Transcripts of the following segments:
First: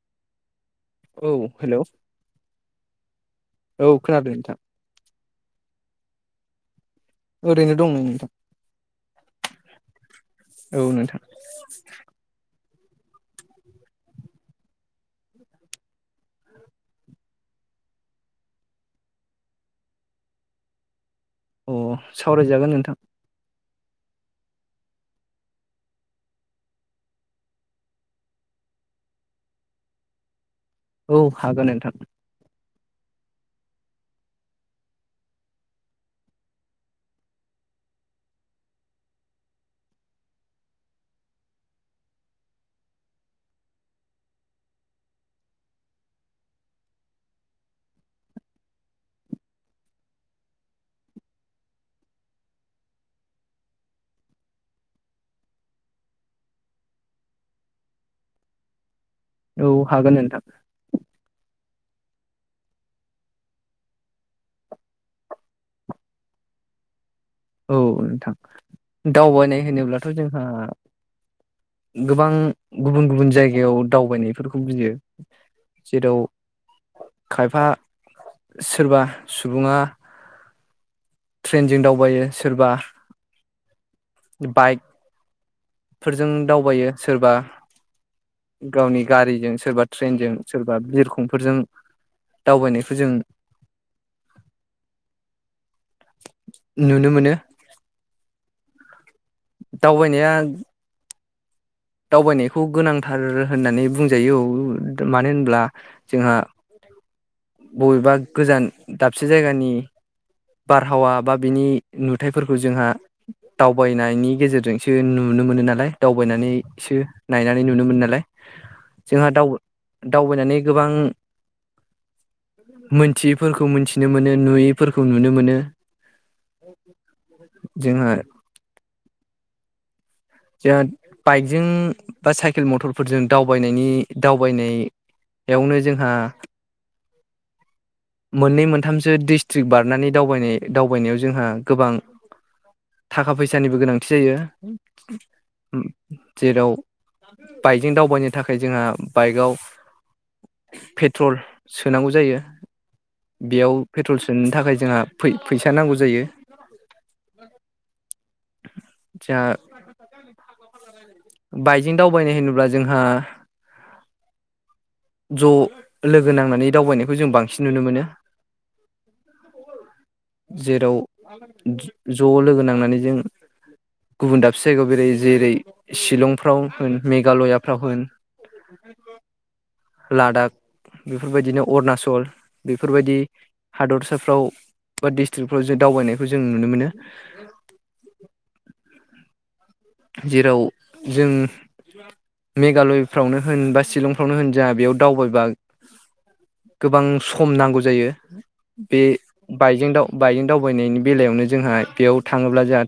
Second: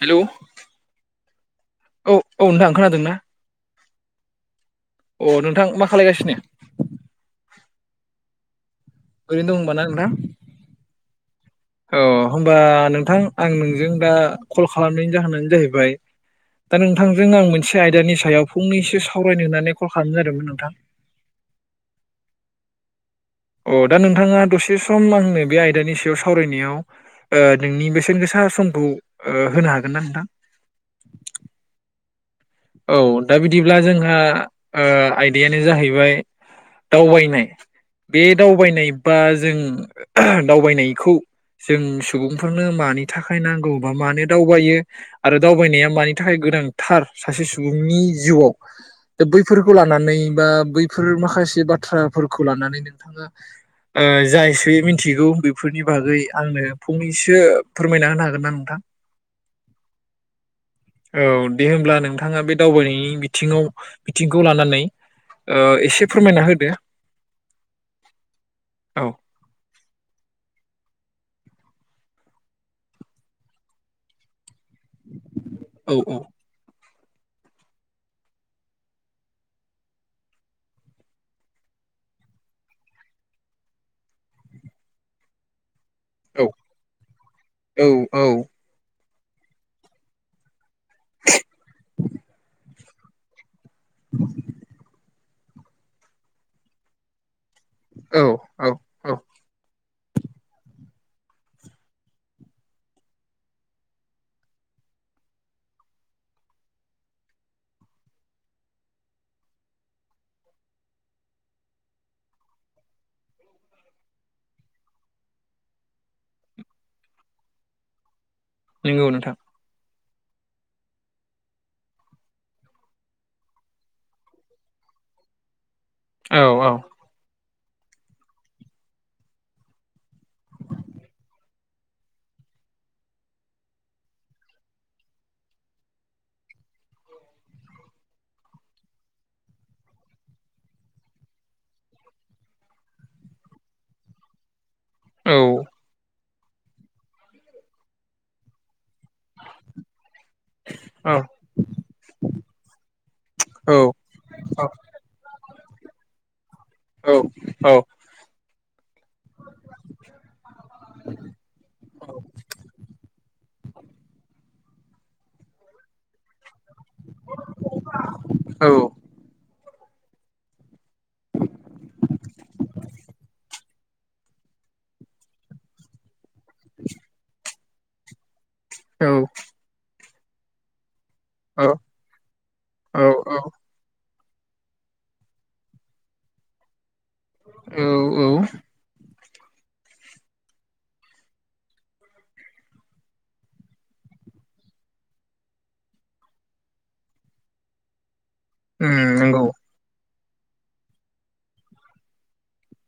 Hello औ hello औ औ नोंथां खोनादों ना? औ खोनादों नोंथां। अ नोंथां मा खालायगासिनो? ओरैनो दं नै नोंथां। ओरैनो दं होनबा ना नोंथां औ नोंथां औ होमबा नोंथां आं नोंजों दा कल खालामनायनि जाहोनानो जाहैबाय दा नोंथांजों आं मोनसे आयदानि सायाव फंनैसो सावरायनो होननानै कल खालामनाय जादोंमोन नोंथां अ सावरायजागोन नोंथां। अ दा नोंथाङा दसे सम आंनो बे आयदानि सायाव सावरायनायाव ओ नोंनि बेसेन गोसा समखौ ओ होनो हागोन ना नोंथां? औ हागोन नोंथां। औ दा बिदिब्ला जोंहा ओ आयदायानो जाहैबाय दावबायनाय बे दावबायनाय बा जों दावबायनायखौ जों सुबुंफोरनो मानि थाखाय नांगौ बा मानो दावबायो आरो दावबायनाया मानि थाखाय गोनांथार सासे सुबुंनि जिउआव दा बैफोरखौ लानानै बा बैफोर माखासे बाथ्राफोरखौ लानानै नोंथाङा ओ जा एसेयै मिथिगौ बेफोरनि बागै आंनो फंनैसो फोरमायना होनो हागोन ना नोंथां? औ हागोन नोंथां। औ दे होमब्ला नों थाङा बे दावबायनायनि बिथिंङाव बिथिंखौ लानानै ओ एसे फोरमायना होदो। औ औ नोंथां दावबायनाय होनोब्लाथ जोंहा गोबां गुबुन गुबुन जायगायाव दावबायनायफोर यो औ औ जेराव खायफा सोरबा सुबुंङा ट्रेनजों दावबायो सोरबा बाइक फोरजों औ दावबायो सोरबा औ गावनि गारिजों सोरबा ट्रेनजों सोरबा बिरखंफोरजों दावबायनाय फोरजों औ [inaudible] नुनो मोनो औ औ औ दावबायनाया दावबायनायखौ गोनांथार होननानै बुंजायो मानो होनब्ला जोंहा बबेबा गोजान दाबसे जायगानि बारहावा बा बिनि नुथफोरखौ जोंहा दावबायनायनि गेजेरजोंसो नुनो मोनो नालाय दावबायनानै इसो नायनानै नुनो मोन नालाय नंगौ जोंहा नोंथां दाउ दावबायनानै गोबां मोनथियैफोरखौ मोनथिनो मोनो नुयैफोरखौ नुनो मोनो औ औ जोंहा जोंहा बाइकजों बा साइकेल मटरफोरजों दावबायनायनि दावबायनायावनो जोंहा मोननै मोनथामसो डिस्ट्रिक् बारनानै दावबायनाय दावबायनायाव जोंहा गोबां थाखा फैसानिबो गोनांथि जायो औ ओम जेराव बाइकजों दावबायनो थाखाय जोंहा बाइकआव औ पेट्रल सोनांगौ जायो औ बेयाव पेट्रल सोनो थाखाय जोंहा फै फैसा नांगौ जायो औ औ जा [unintelligible] बाइकजों दावबायनो होनोब्ला जोंहा ज लोगो नांनानै दावबायनायखौ जों बांसिन नुनो मोनो जेराव ज लोगो नांनानै जों गुबुन दाबसे जायगायाव बेरायो जेरै शिलंफ्राव होन मेघालयाफ्राव होन औ लादाख बेफोरबायदिनो अरुणाचल औ बेफोरबायदि हादरसाफोर फ्राव बा डिस्ट्रिक्टफ्राव जों दावबायनायखौ जों नुनो मोनो औ औ औ जेराव जों मेघालयफ्रावनो होन बा शिलंफ्रावनो होन जोंहा बेयाव दावबायबा गोबां सम नांगौ जायो उम बे नंगौ बाइकजों दाउ बाइनो दावबायनायनि बेलायावनो जोंहा बेयाव थाङोब्ला जोंहा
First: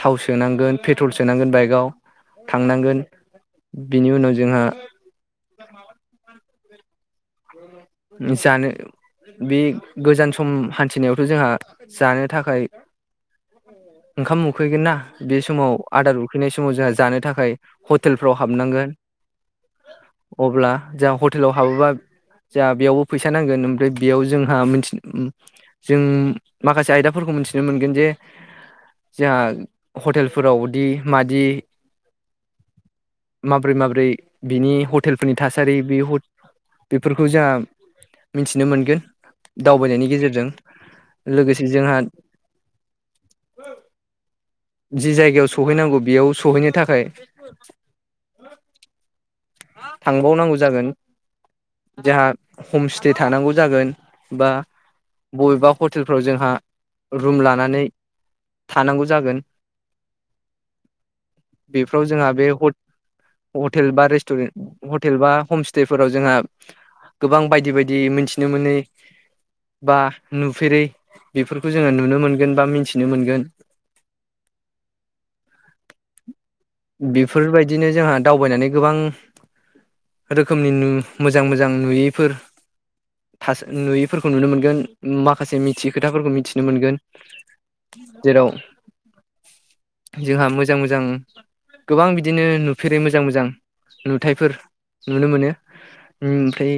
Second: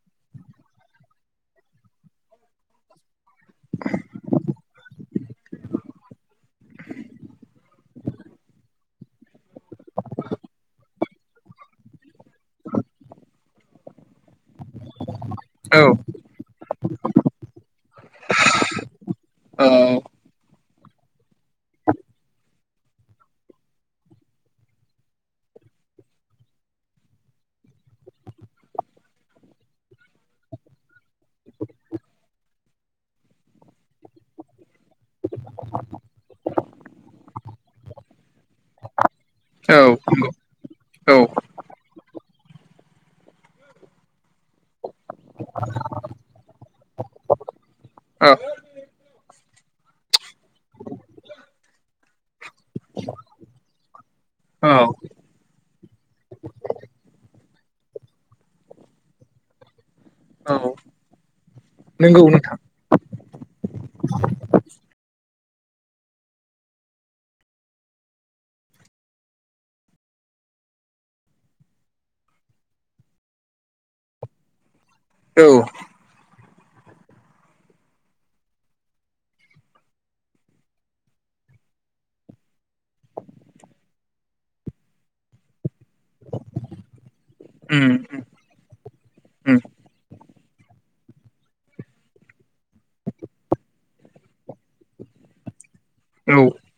थाव सोनांगोन पेट्रल सोनांगोन बाइकआव थांनांगोन बिनि उनाव जोंहा [inaudible] जानो बे गोजान सम हान्थिनायाव जोंहा जानो थाखाय ओंखाम उख उखैगोन ना बे समाव औ आदार उखैनाय समाव जोंहा जानो थाखाय हटेलफ्राव हाबनांगोन औ अब्ला जा ह हटेलाव हाबोबा जा बेयावबो फैसा नांगोन ओमफ्राय बेयाव जोंहा मिथि जों माखासे आयदाफोरखौ मिथिनो मोनगोन जे जोंहा हटेलफोरावदि मादि माब्रै माब्रै बिनि हटेलफोरनि थासारि बि हट फोरखौ जा मिथिनो मोनगोन दावबायनायनि औ गेजेरजों औ लोगोसे जोंहा [inaudible] जि जायगायाव सौहैनांगौ बेयाव सहैनो थाखाय औ थांबावनांगौ जागोन जोंहा हमस्टे थानांगौ जागोन बा औ बबेबा हटेलफ्राव जोंहा रुम लानानै थानांगौ जागोन औ बेफ्राव नंगौ जोंहा बे नोंथां हट हटेल बा रेस [unintelligible] हटेल बा हमस्टे फोराव जोंहा गोबां बायदि बायदि मोनथिनो मोनै बा नुफेरै बेफोरखौ जोङो नुनो मोनगोन बा मिथिनो मोनगोन औ बेफोरबायदिनो जोंहा दावबायनानै गोबां रोखोमनि नु मोजां मोजां नुयैफोर थास नुयैफोरखौ नुनो मोनगोन माखासे मिथि खोथाफोरखौ मिथिनो मोनगोन उम जेराव उम जोंहा मोजां मोजां गोबां बिदिनो नुफेरै मोजां मोजां नुथायफोर नुनो मोनो औ ओमफ्राय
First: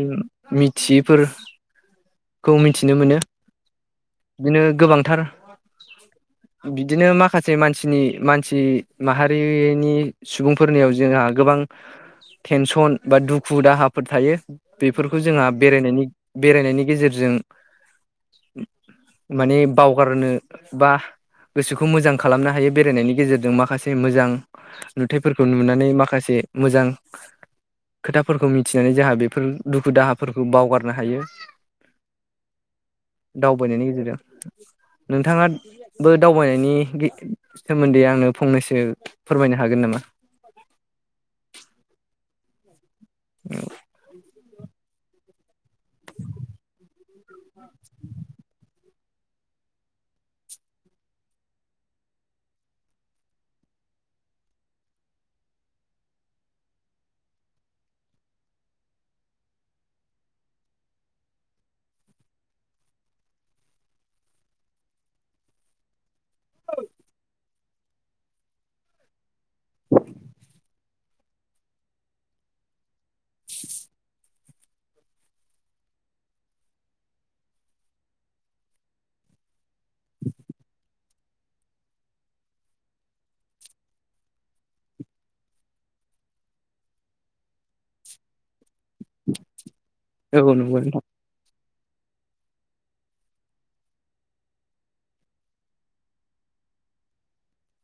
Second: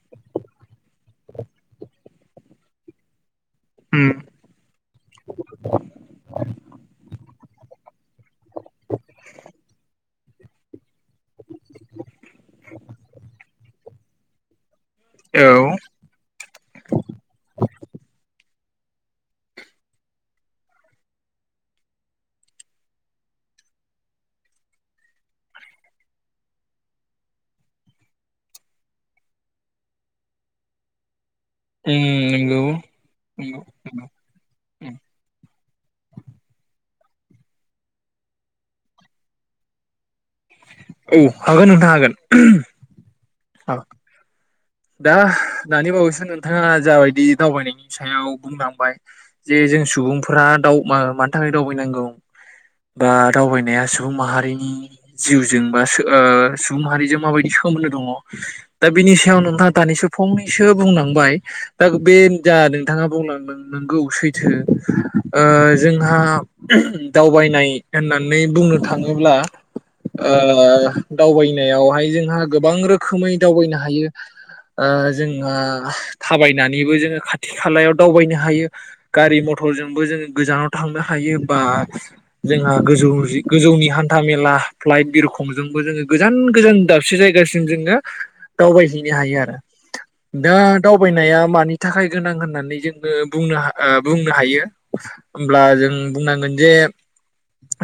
मिथियैफोरखौ मिथिनो मोनो उम बिदिनो गोबांथार बिदिनो माखासे माखासे मानसिनि मान जि माहारिनि सुबुंफोरनियाव जोंहा गोबां फोर थायो बेफोरखौ जोंहा औ उम बेरायनायनि बेरायनायनि गेजेरजों माने बावगारनो बा गोसोखौ मोजां खालामनो हायो बेरायनायनि गेजेरजों माखासे मोजां नुथाइफोरखौ नुनानै माखासे मोजां खोथाफोरखौ मिथिनानै जोंहा बेफोर दुखु दाहाफोरखौ बावगारनो हायो नंगौ नंगौ नंगौ दावबायनायनि गेजेरजों उम नोंथाङा बो दावबायनायनि सोमोन्दै आंनो फंनैसो फोरमायनो हागोन नामा औ हागोन नोंथां हागोन औ दा दानि बावैसो नोंथाङा जाबायदि दावबायनायनि सायाव बुंलांबाय जे जों सुबुंफोरा मानि थाखाय दावबायनांगौ बा दावबायनाया सुबुं माहारिनि जिउजों बा सुबुं माहारिजों माबायदि सोमोन्दो दङ दा बिनि सायाव नों दानिसो फंनैसो बुंलांबाय दा बे जा नोंथाङा बुंलांदों नंगौ सैथो जोंहा दावबायनाय होननानै बुंनो थाङोब्ला दावबायनायावहाय जोंहा गोबां रोखोम रोखोमै दावबायनो हायो जोंहा थाबायनानैबो जोङो खाथि खालायाव दावबायनो हायो गारि मथरजोंबो जोङो गोजानाव थांनो हायो बा ओ ओ जोंहा गोजौ गोजौनि हान्था मेला फ्लाइट बिरखंजोंबो जोङो गोजान गोजान दाबसे जायगासिम जोङो दावबायहैनो हायो आरो औ दा नंगौ नोंथां दावबायनाया मानि थाखाय गोनां होननानै जोङो बुंनो बुंनो हायो होमब्ला जों बुंनांगोन जे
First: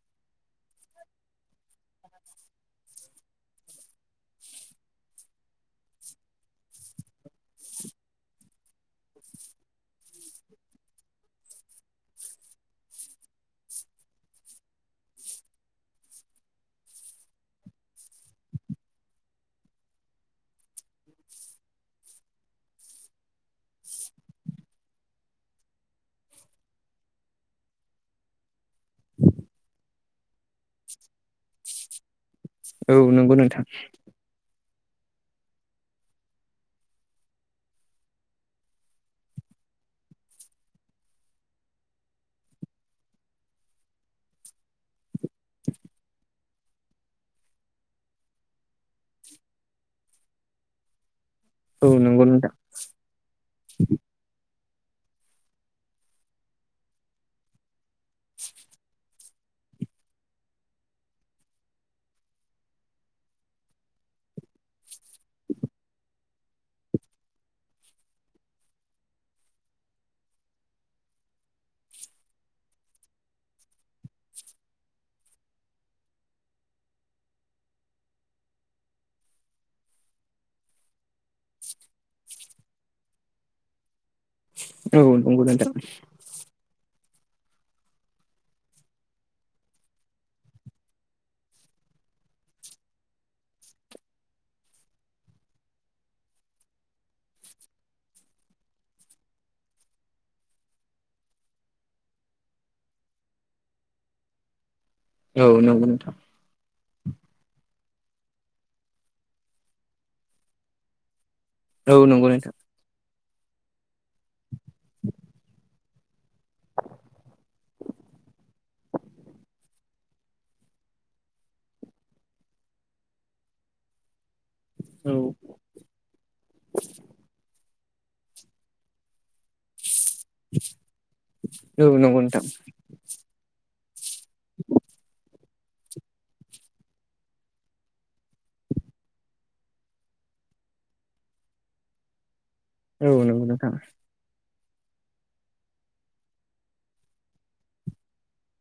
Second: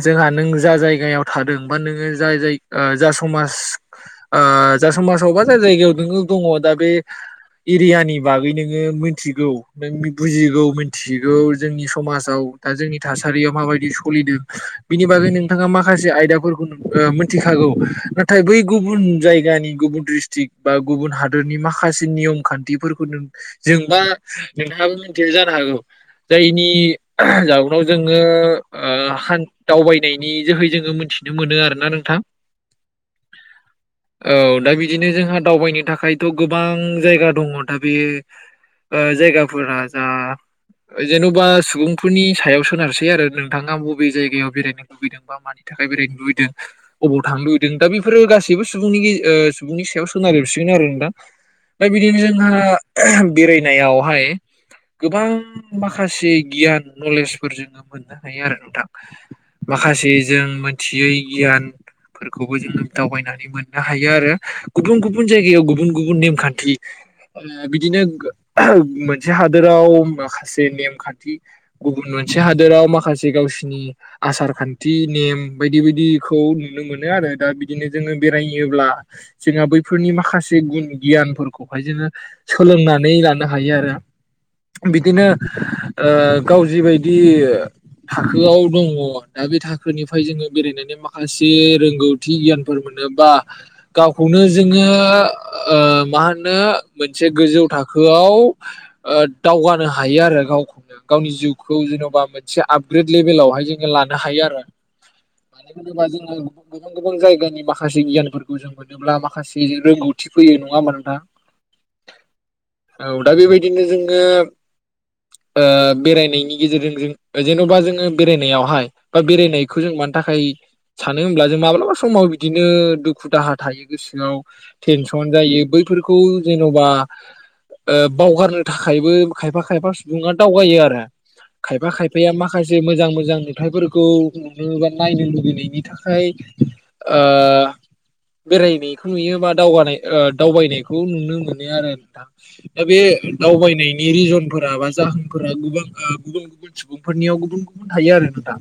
जोंहा नों जा जायगायाव थादों बा नोङो ज जाय जा समाज जा समाजाव बा जा जायगायाव नोङो दङ दा बे एरियानि बागै नोङो मिथिगौ नों बुजिगौ मिथिगौ जोंनि समाजाव दा जोंनि थासारियाव माबायदि सोलिदों बिनि बागै नोंथाङा माखासे आयदाफोरखौ मिथिखागौ नाथाय बै गुबुन जायगानि गुबुन ड्रिस्ट्रिक बा गुबुन हादोरनि माखासे नियम खान्थिफोरखौ जोंबा नोंथाङाबो मिथिया जानो हागौ जायनि जउनाव जोङो दावबायनायनि जोहै जोङो मिथिनो मोनो आरोना नोंथां। औ नंगौ नोंथां औ दा बिदिनो जोंहा दावबायनो थाखायथ' गोबां जायगा दङ दा बे जायगाफोरा जा जेन'बा सुबुंफोरनि सायाव सोनारसै आरो नोंथाङा बबे जायगायाव बेरायनो लुबैदों बा मानि थाखाय बेरायनो लुबैदों बबाव थांनो लुबैदों दा बेफोरो गासैबो सुबुंनि सुबुंनि सायाव [unintelligible] आरो नोंथां औ दा बिदिनो नंगौ नोंथां जोंहा बेरायनायावहाय गोबां माखासे गियान नलेजफोर जोङो मोननो हायो आरो नोंथां माखासे जों मोनथियै गियानफोरखौबो जोङो दावबायनानै मोननो हायो आरो। गुबुन गुबुन जायगायाव गुबुन गुबुन नेमखान्थि बिदिनो मोनसे हादोराव माखासे नेमखान्थि गुबुन मोनसे हादोराव माखासे गावसिनि आसार खान्थि नेम बायदि बायदिखौ नुनो मोनो आरो दा बिदिनो जोङो बेरायोब्ला जोंहा बैफोरनि माखासे गुन गियानफोरखौहाय जोङो सोलोंनानै लानो हायो आरो। औ बिदिनो नंगौ नोंथां ओ गाव जिबायदि बिदि थाखोआव दङ दा बे थाखोनिफ्राय जोङो बेरायनानै माखासे रोंगौथि गियानफोर मोनो बा गावखौनो जोङो मा होनो मोनसे गोजौ थाखोआव दावगानो हायो आरो गावखौनो गावनि जिउखौ जेन'बा मोनसे आपग्रेद लेभेलावहाय जोङो लानो हायो आरो औ मानो नंगौ होनोबा नोंथां जोङो गुबुन गुबुन जायगानि बाख माखासे गियानफोरखौ मोनोब्ला माखासे रोंगौथि फैयो नङा होमबा नोंथां। औ नंगौ नोंथां औ दा बेबायदिनो जोङो ओ [inaudible] बेरायनायनि गेजेरजों जों जेन'बा जोङो बेरायनायावहाय बा बेरायनायखौ जों मानि थाखाय सानो होमब्ला जों माब्लाबा समाव बिदिनो दुखु दाहा थायो गोसोआव औ टेनसन जायो बैफोरखौ जेन'बा बावगारनो थाखायबो खायफा खायफा सुबुङा दावगायो आरो खायफा औ नंगौ खायफाया नोंथां माखासे मोजां मोजां। थायफोरखौ नुनो बा नायनो लुुबैनायनि थाखाय ओ। बेरायनायखौ नुयो बा दावगानाय ओ दावबायनायखौ नुनो मोनो आरो नोंथां। दा बे औ नंगौ नोंथां दावबायनायनि रिजनफोर माबा जाहोनफोरा गुबां आह गुबुन गुबुन सुबुंफोरनियाव गुबुन गुबुन थायो आरो नोंथां।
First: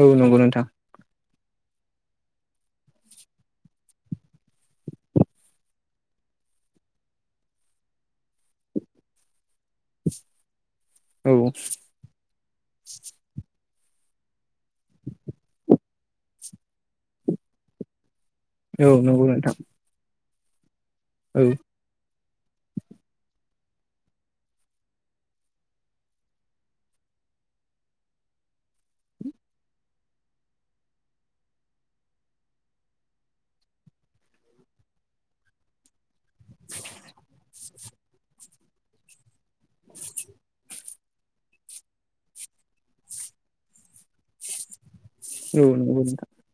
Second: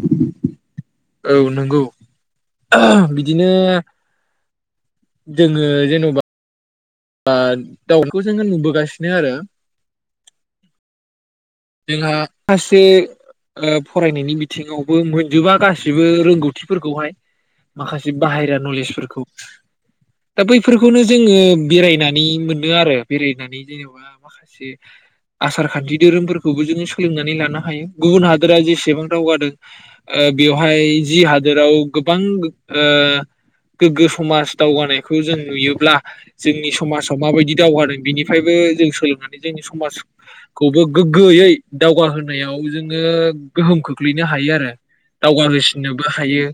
औ नंगौ नोंथां। औ नोंगौ [inaudible] बिदिनो। [inaudible] जोङो जेन'बा बा दाउखौ जोङो नुबोगासिनो आरो। औ। जोंहा खासे ओ फरायनायनि बिथिङावबो मोनजोबा गासिबो रोंगौथिफोरखौहाय माखासे बाहायरा औ नलेजफोरखौ। नंगौ नोंथां दा बै फोरखौनो जोङो औ बेरायना नै मोनो आरो बेरायनानै जेनेबा माखासे आसारखान्थि दोरोमफोर खौबो जोङो सोलोंनानै लानो हायो गुबुन हादोरा जेसेबां दावगादों ओ बेवहाय जि हादोराव गोबां गोग ओह गोग्गो समाज दावगानायखौ जों नुयोब्ला। जोंनि समासाव माबायदि दावगाना बिनिफायबो जों सोलोंनानै। जोंनि समाज खौबो। गोयै दावगाहोनायाव जोङो गोहोम खोख्लैनो हायो आरो। दावगा औ नंगौ होसिननोबो नोंथां औ हायो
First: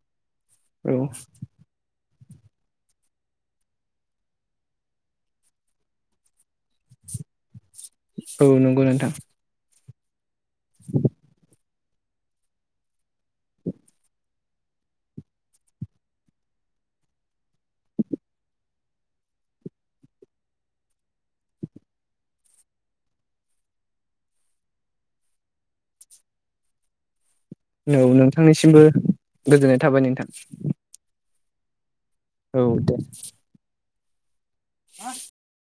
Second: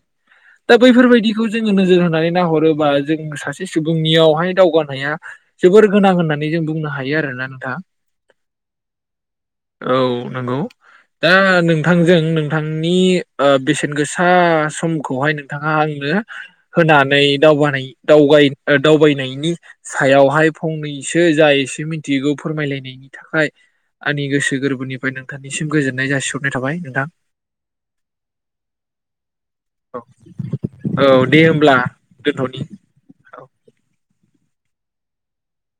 दा बैफोरबायदिखौ जोङो नोजोर होनानै। नाहरोबा जों सासे सुबुंनियावहाय दावगानाया जोबोर गोनां होननानै जों बुंनो हायो आरोना नोंथां। औ नंगौ नोंथां। औ। नोंगौ दा नों थांजों नोंथांनि ओह बेसेन गोसा समखौहाय नोंथाङा आंनो होनानै दावबानाय दावगाइन ओ दावबायनायनि सायावहाय फंनैसो जा एसे मिथिगौ फोरमायलायनायनि थाखाय । आंनि गोसो गोरबोनिफ्राय नोंथांनिसिम गोजोननाय जासिहरनाय थाबाय नोंथां। नौ नोंथांनिसिमबो गोजोननाय थाबाय नोंथां। औ दे होमब्ला। दोनथ'नि औ दे। औ [unintelligible]